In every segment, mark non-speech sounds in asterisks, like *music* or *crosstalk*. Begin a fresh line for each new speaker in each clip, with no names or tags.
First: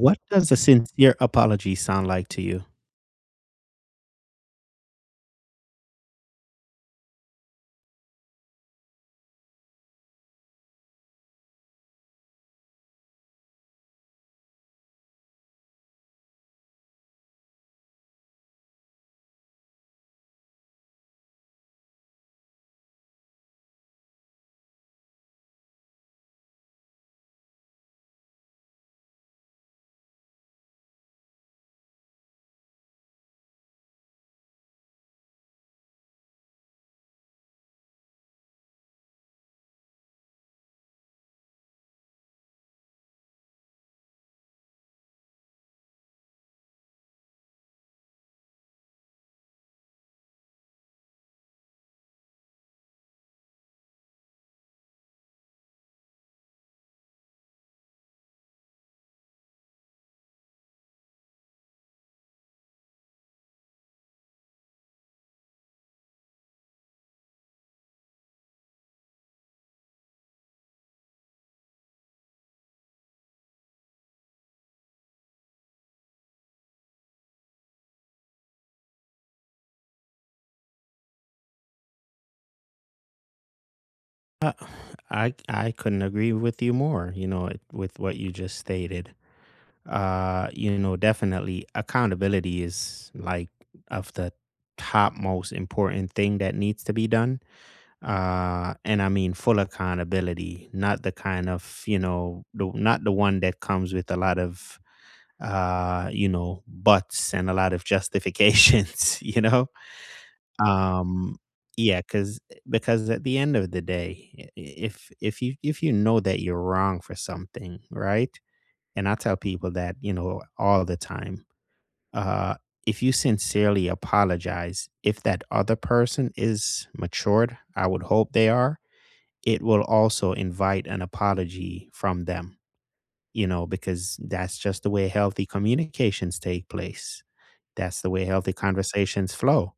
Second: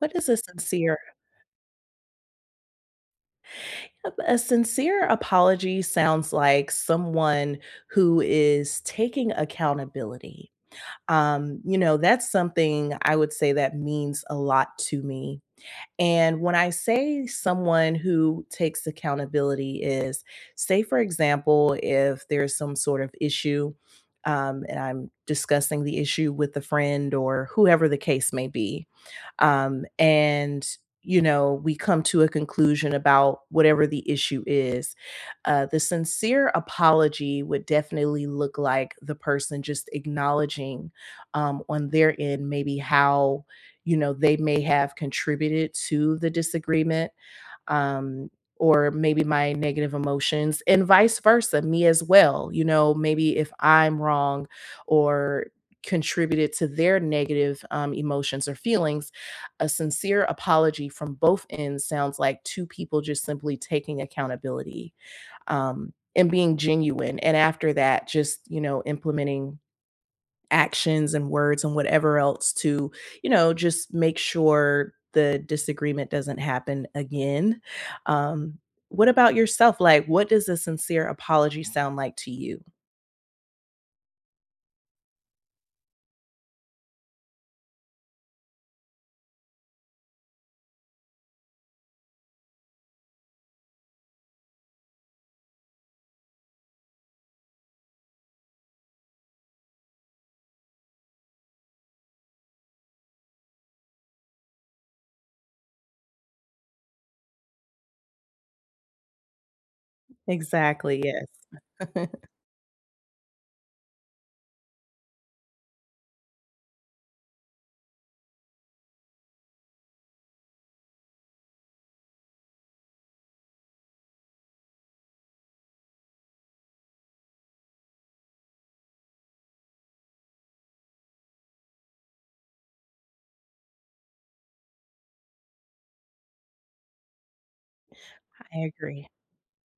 What is a
does a
sincere?
sincere apology sound like to you?
A sincere apology sounds like someone who is taking accountability. You know, that's something I would say that means a lot to me. And when I say someone who takes accountability is, say, for example, if there's some sort of issue, and I'm discussing the issue with a friend or whoever the case may be, and you know we come to a conclusion about whatever the issue is. The sincere apology would definitely look like the person just acknowledging, on their end, maybe how you know they may have contributed to the disagreement, um or maybe my negative emotions, and vice versa, me as well, you know, maybe if I'm wrong or contributed to their negative emotions or feelings. A sincere apology from both ends sounds like two people just simply taking accountability, and being genuine, and after that just you know implementing actions and words and whatever else to, you know, just make sure the disagreement doesn't happen again. Um, what about yourself? Like, what does a sincere apology sound like to you?
Uh, I couldn't agree with you more, you know, with what you just stated. Definitely accountability is like of the top most important thing that needs to be done. And I mean full accountability, not the kind of, you know, not the one that comes with a lot of you know, buts and a lot of justifications, *laughs* you know?
Exactly.
Um,
Yes.
Yeah,
*laughs*
because because at the end of the day, if you if you know that you're wrong for something, right? And I tell people that, you know, all the time, uh, if you sincerely apologize, if that other person is matured, I would hope they are, it will also invite an apology from them, you know, because that's just the way healthy communications take place. That's the way healthy
I agree.
conversations flow.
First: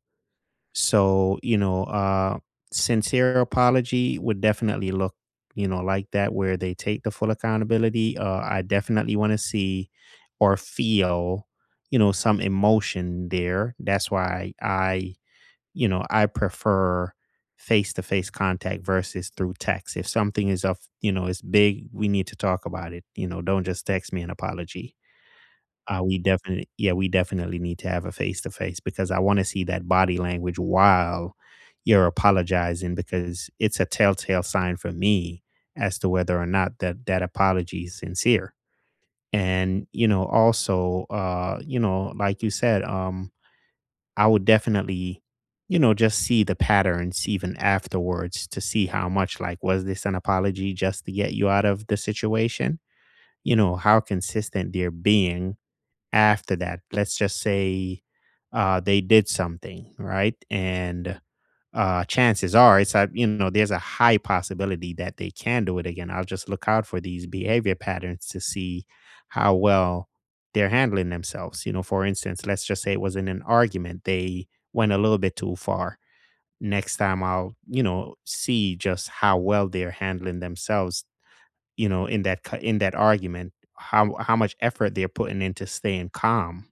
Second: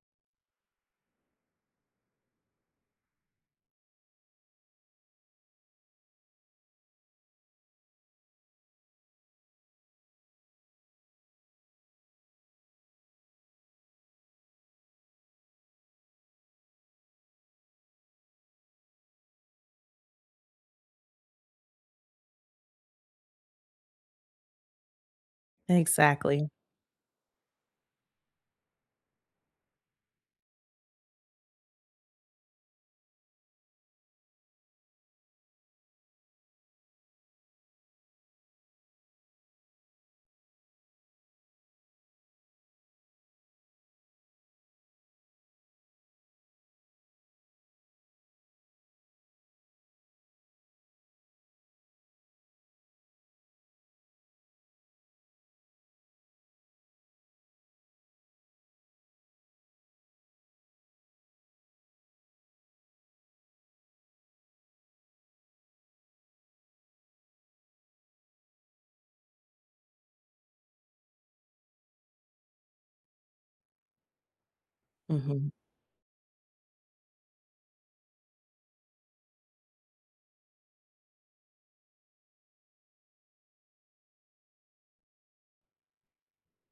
So, sincere apology would definitely look, you know, like that where they take the full accountability. I definitely want to see or feel, you know, some emotion there. That's why you know, I prefer face to face contact versus through text. If something is of, you know, is big, we need to talk about it. You know, don't just text me an apology. We
Exactly.
definitely Yeah, we definitely need to have a face to face because I want to see that body language while you're apologizing because it's a telltale sign for me as to whether or not that apology is sincere. And you know, also, like you said, I would definitely, you know, just see the patterns even afterwards to see how much like was this an apology just to get you out of the situation? You know, how consistent they're being after that, let's just say they did something right. And chances are it's a, you know, there's a high possibility that they can do it again. I'll just look out for these behavior patterns to see how well they're handling themselves, you know, for instance, let's just say it was in an argument, they went a little bit
Hmm.
too far. Next time I'll, you know, see just how well they're handling themselves, you know, in that co in that argument, how much effort they're putting into staying calm,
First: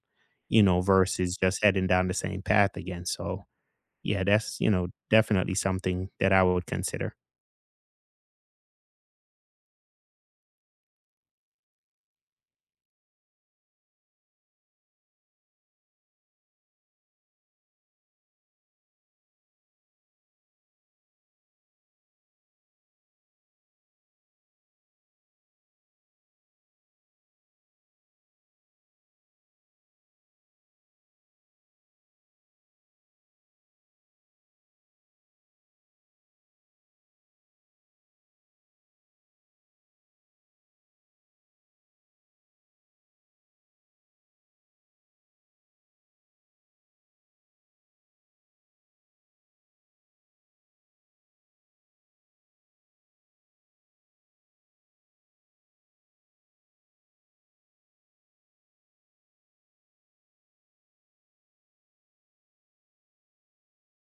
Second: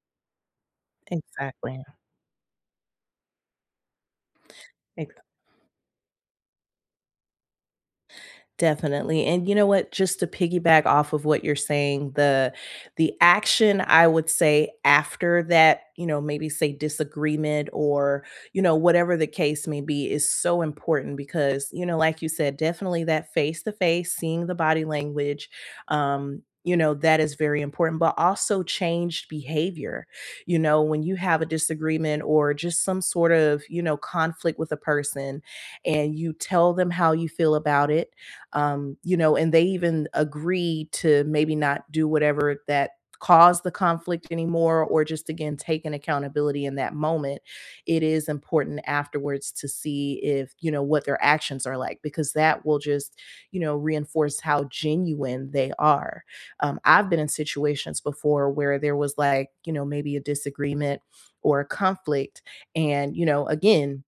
you know, versus just
Exactly.
heading down the same path again. So, yeah, that's, you know,
Exactly.
definitely something that I would consider.
Definitely. And you know what, just to piggyback off of what you're saying, the action I would say after that, you know, maybe say disagreement or, you know, whatever the case may be is so important because, you know, like you said, definitely that face to face, seeing the body language, you know that is very important, but also changed behavior. You know, when you have a disagreement or just some sort of you know conflict with a person and you tell them how you feel about it, you know, and they even agreed to maybe not do whatever that caused the conflict anymore, or just again taking accountability in that moment. It is important afterwards to see if, you know, what their actions are like, because that will just, you know, reinforce how genuine they are. I've been in situations before where there was like, you know, maybe a disagreement or a conflict. And, you know, again,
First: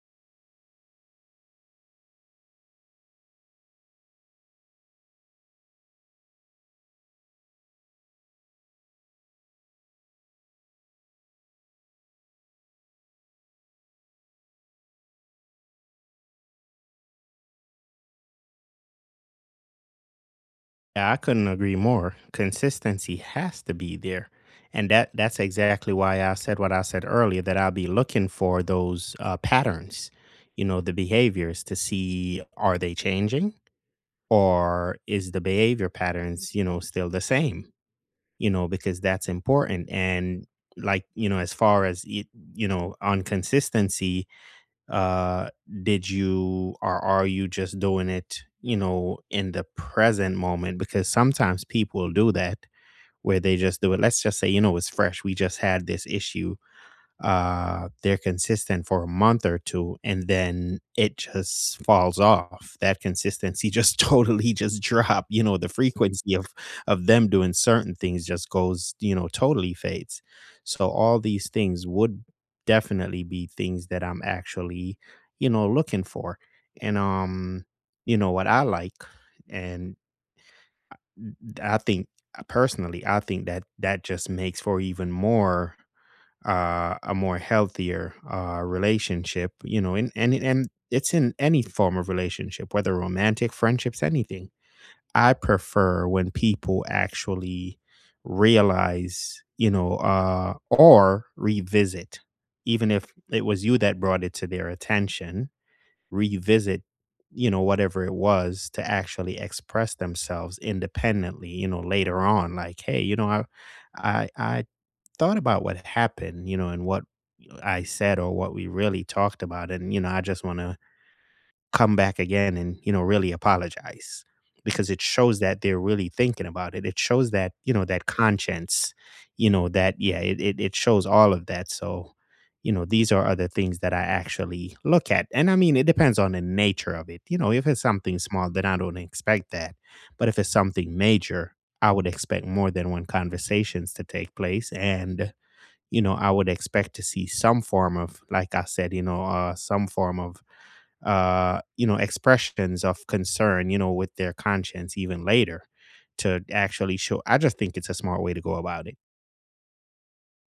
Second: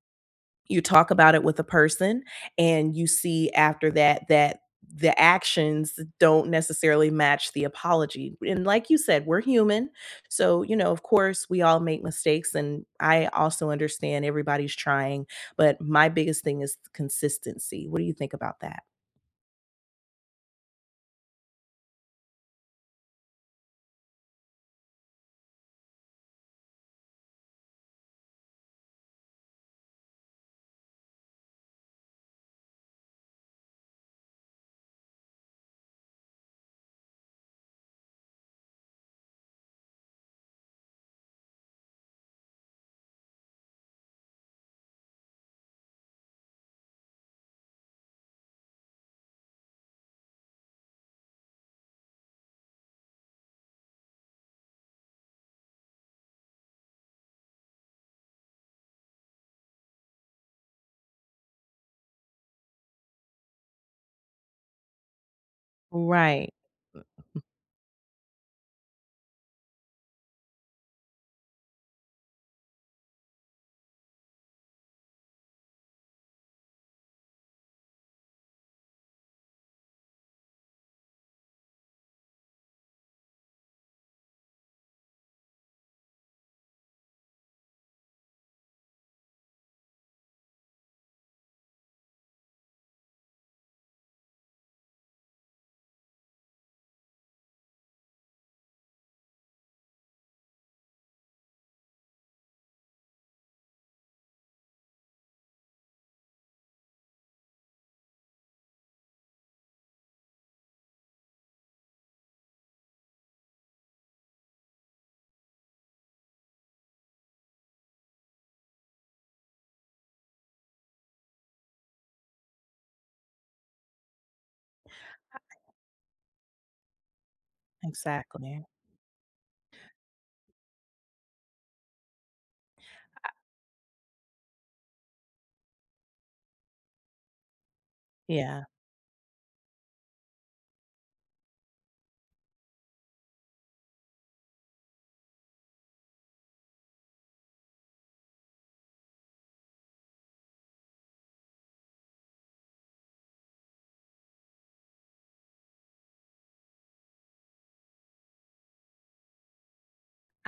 you talk about it with a person, and you see after that that the actions don't necessarily match the apology. And like you said, we're human. So, you know, of course, we all make mistakes. And I also understand everybody's trying. But my biggest thing is consistency. What do you think about that?
Yeah, I couldn't agree more. Consistency has to be there. And that's exactly why I said what I said earlier, that I'll be looking for those patterns, you know, the behaviors to see, are they changing or is the behavior patterns, you know, still the same? You know, because that's important. And like, you know, as far as it, you know, on consistency, uh, did you, or are you just doing it, you know, in the present moment? Because sometimes people do that where they just do it. Let's just say, you know, it's fresh. We just had this issue, they're consistent for a month or two and then it just falls off. That consistency just *laughs* totally just drop, you know, the frequency
Right.
of them doing certain things just goes, you know, totally fades. So all these things would definitely be things that I'm actually, you know, looking for. And you know what I like. And I think personally I think that that just makes for even more a more healthier relationship, you know, and, and it's in any form of relationship, whether romantic, friendships, anything. I prefer when people actually realize, or revisit, even if it was you that brought it to their attention, revisit, you know, whatever it was to actually express themselves independently, you know, later on, like, hey, you know, I thought about what happened, you know, and what I said or what we really talked about. And, you know, I just want to come back again and, you know, really apologize, because it shows that they're really thinking about it. It shows that, you know, that
Exactly.
conscience, you know, that, yeah, it shows all of that. So, you know, these are other things that I actually look at. And I mean, it depends on the nature of it. You know, if it's something small,
Yeah.
then I don't expect that. But if it's something major, I would expect more than one conversations to take place. And, you know, I would expect to see some form of, like I said, you know, some form of, expressions of concern, you know, with their conscience even later to actually show. I just think it's a smart way to go about it.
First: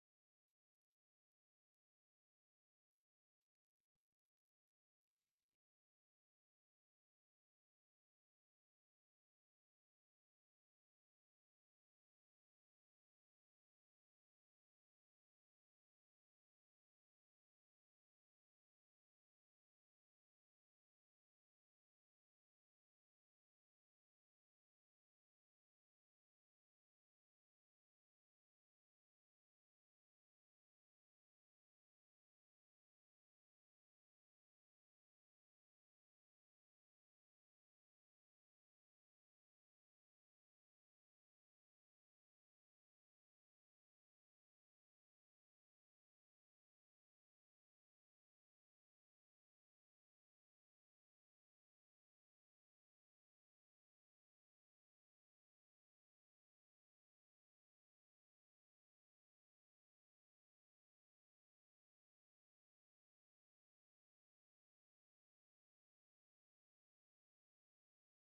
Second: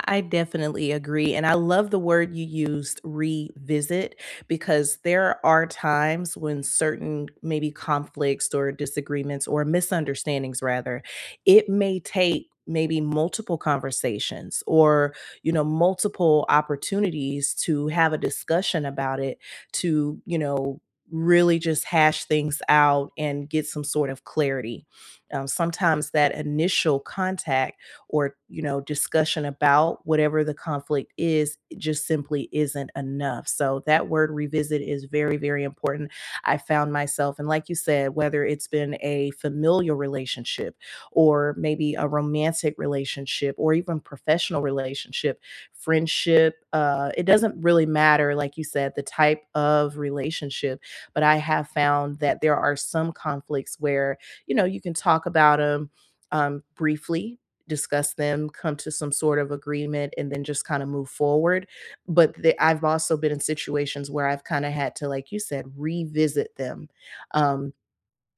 I definitely agree. And I love the word you used, revisit, because there are times when certain maybe conflicts or disagreements or misunderstandings, rather, it may take maybe multiple conversations or you know multiple opportunities to have a discussion about it, to you know really just hash things out and get some sort of clarity. Sometimes that initial contact or you know discussion about whatever the conflict is, it just simply isn't enough, so that word revisit is very, very important. I found myself, and like you said, whether it's been a familial relationship or maybe a romantic relationship or even professional relationship, friendship, uh, it doesn't really matter, like you said, the type of relationship. But I have found that there are some conflicts where you know you can talk about them, briefly discuss them, come to some sort of agreement, and then just kind of move forward. I've also been in situations where I've kind of had to, like you said, revisit them, um,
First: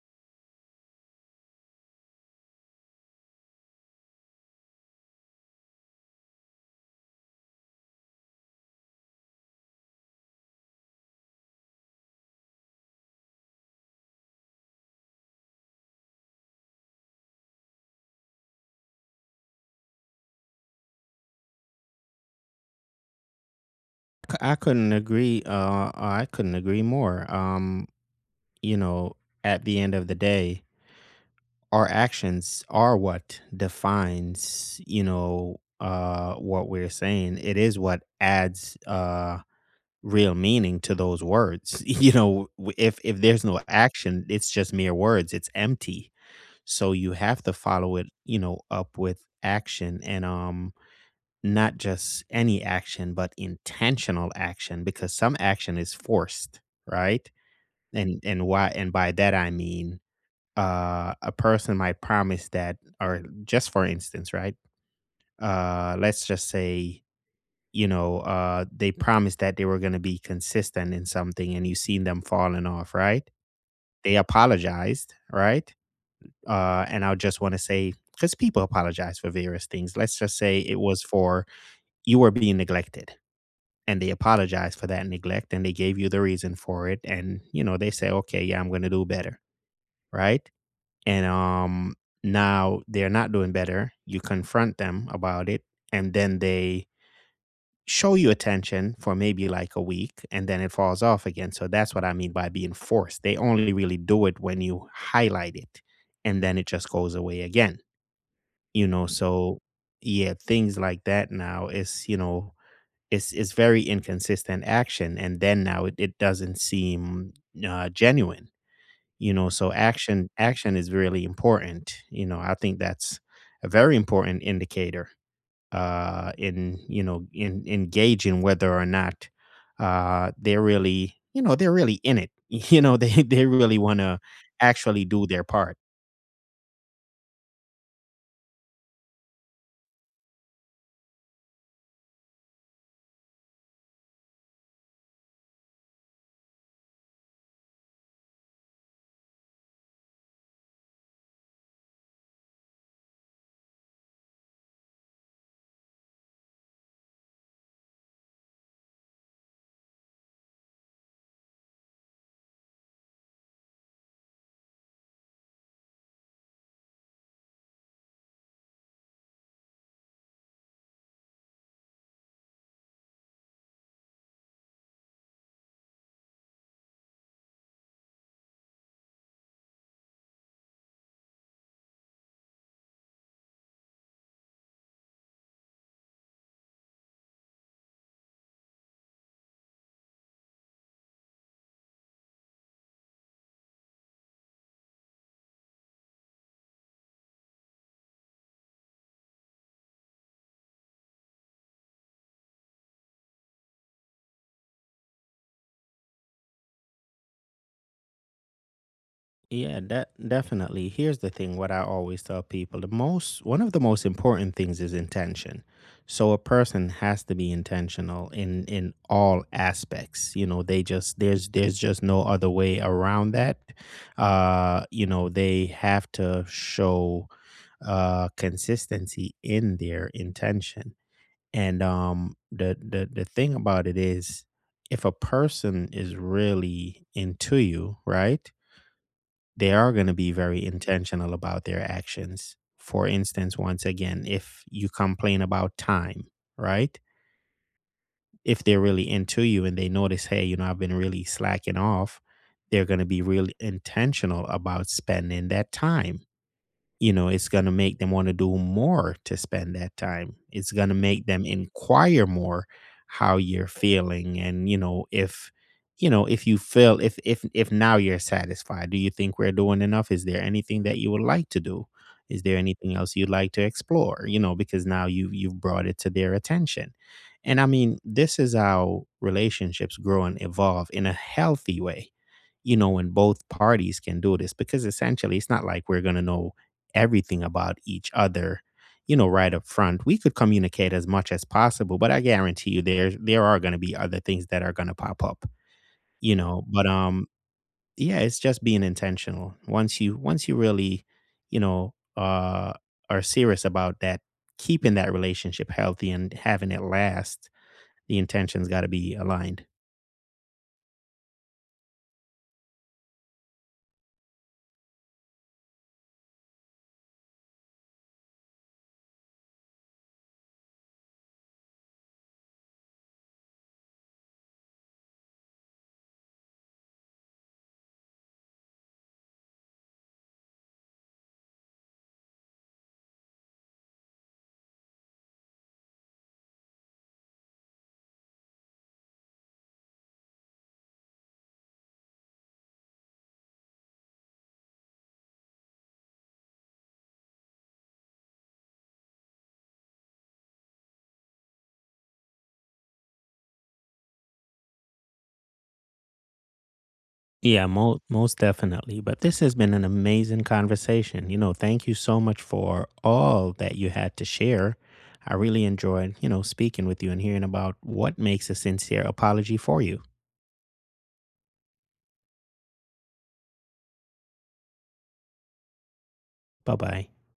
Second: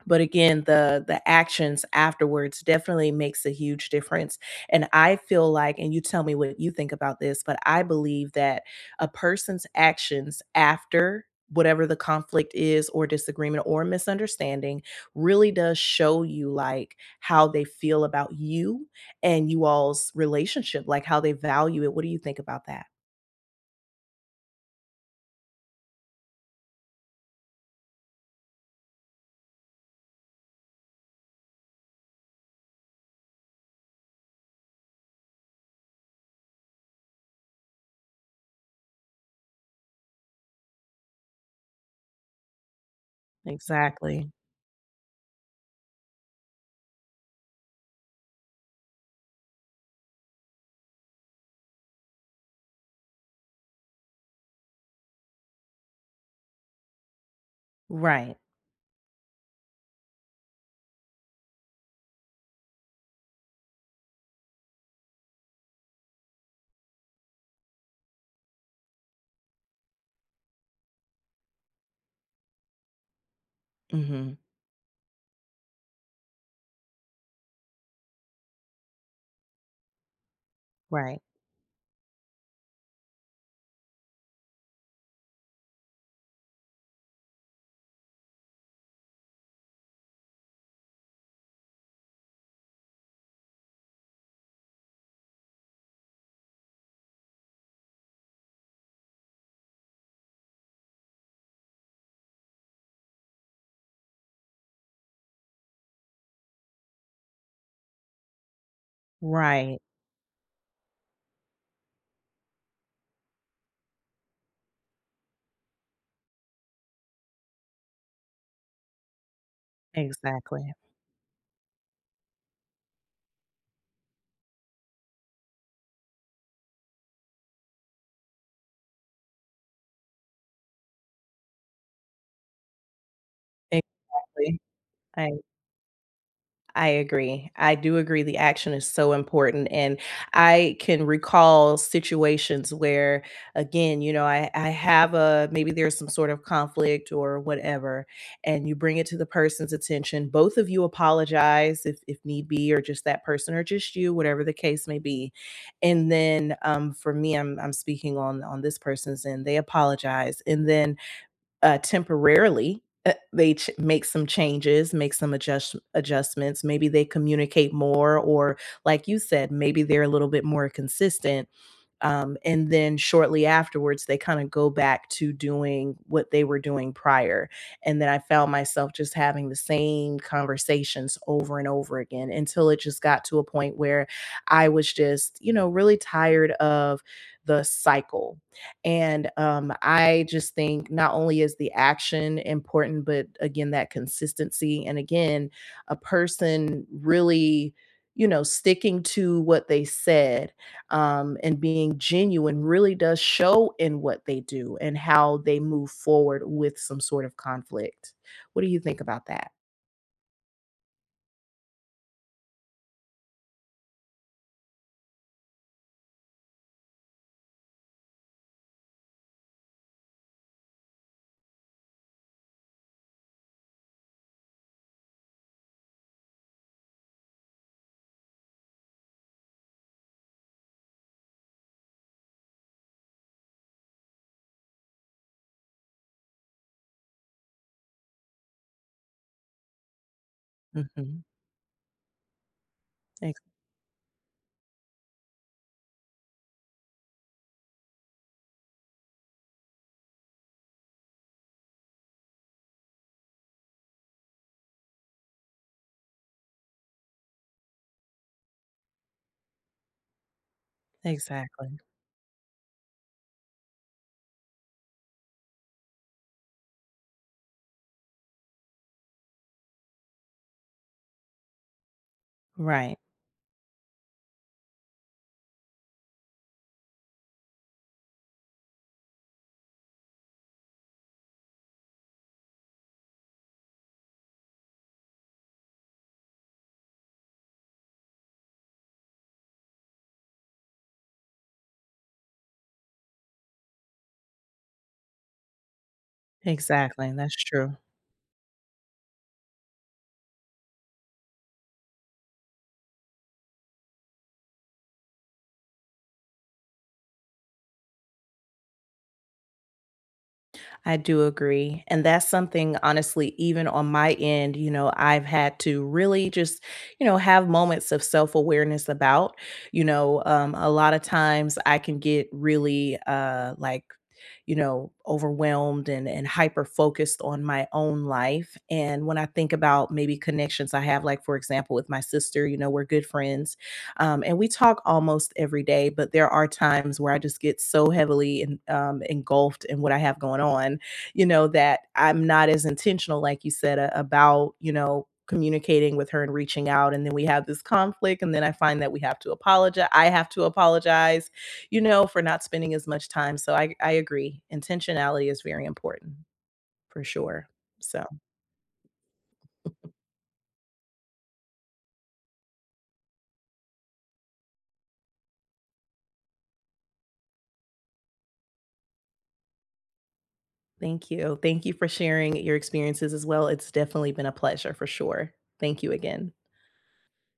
but again, the actions afterwards definitely makes a huge difference. And I feel like, and you tell me what you think about this, but I believe that a person's actions after whatever the conflict is or disagreement or misunderstanding really does show you like how they feel about you and you all's relationship, like how they value it. What do you think about that?
I couldn't agree. I couldn't agree more. You know, at the end of the day, our actions are what defines, what we're saying. It is what adds, real meaning to those words. *laughs* You know, w if there's no action,
Exactly.
it's just mere words, it's empty. So you have to follow it, you know, up with action and, not just any action, but intentional action, because some action is forced, right? And
Right.
why, and by that I mean, a person might promise that, or just for instance, right? Let's just say, they promised that they were going to be consistent in something and you seen them falling off, right? They
Mhm.
apologized, right? And I just want to say, because people apologize for various things. Let's just say it was
Right.
for, you were being neglected, and they apologized for that neglect and they gave you the reason for it. And, you know, they say, okay, yeah, I'm going to do better, right? And now they're not doing better. You confront them about it, and then they show you attention for maybe like a week and then it falls off again. So that's what I mean by being forced. They only really do it when you highlight it and then it just goes away again. You know, so
Right.
yeah, things like that now is, you know, it's very inconsistent action, and then now it doesn't seem genuine. You know, so
Exactly.
action is really important. You know, I think that's a very important indicator in, you know, in engaging whether or not they're really, you know, they're really in it. *laughs* You know, they really want to
Exactly.
actually do
I
their part.
I agree. I do agree, the action is so important, and I can recall situations where, again, you know, I have a maybe there's some sort of conflict or whatever, and you bring it to the person's attention. Both of you apologize if need be, or just that person, or just you, whatever the case may be. And then for me, I'm speaking on this person's end. They apologize, and then temporarily. They make some changes, make some adjustments. Maybe they communicate more, or like you said, maybe they're a little bit more consistent, and then shortly afterwards, they kind of go back to doing what they were doing prior. And then I found myself just having the same conversations over and over again until it just got to a point where I was just, you know, really tired of the cycle. And I just think not only is the action important, but again, that consistency. And again, a person really, you know, sticking to what they said, and being genuine really does show in what they do and how they move forward with some sort of conflict. What do you think about that?
Yeah, that definitely. Here's the thing, what I always tell people the most, one of the most important things is intention. So a person has to be intentional in all aspects. You know, they just, there's just no other way around that. You know, they have to show consistency in their intention. And the thing about it is, if a person is really into you, right, they are going to be very
Mhm.
intentional about their actions. For instance, once again, if you complain about time, right, if they're really into you and they notice, hey, you know, I've been really slacking off, they're going to be really intentional about spending that time. You know, it's going to make them want to do more to spend that time. It's going to make them
Exactly.
inquire more how you're feeling, and, you know, if you know, if you feel, if now you're satisfied, do you think we're doing enough? Is there anything that you would like to do? Is there anything
Right.
else you'd like to explore? You know, because now you've brought it to their attention. And I mean, this is how relationships grow and evolve in a healthy way. You know, when both parties can do this, because essentially it's not like we're going to know everything about each other, you know, right up front. We could communicate as much as possible, but I guarantee you there are going to be other things that are going to pop up, you know. But
Exactly, that's true.
yeah, it's just being intentional. Once you really, you know, uh, are serious about that, keeping that relationship healthy and having it last, the intention's got to be aligned.
I do agree. And that's something, honestly, even on my end, you know, I've had to really just, you know, have moments of self awareness about. You know, a lot of times I can get really like, you know, overwhelmed and hyper focused on my own life. And when I think about maybe connections I have, like, for example, with my sister, you know, we're good friends, and we talk almost every day, but there are times where I just get so heavily in, engulfed in what I have going on, you know, that I'm not as intentional, like you said, about, you know, communicating with her and reaching out. And then we have this conflict. And then I find that we have to apologize. I have to apologize, you know, for not spending as much time. So I agree. Intentionality is very important for sure.
Yeah,
So.
most definitely. But this has been an amazing conversation. You know, thank you so much for all that you had to share. I really enjoyed, you know, speaking with you and hearing about what makes a sincere apology for you.
Thank you. Thank you for sharing your experiences as well. It's definitely been a pleasure for sure. Thank you again.
Bye bye.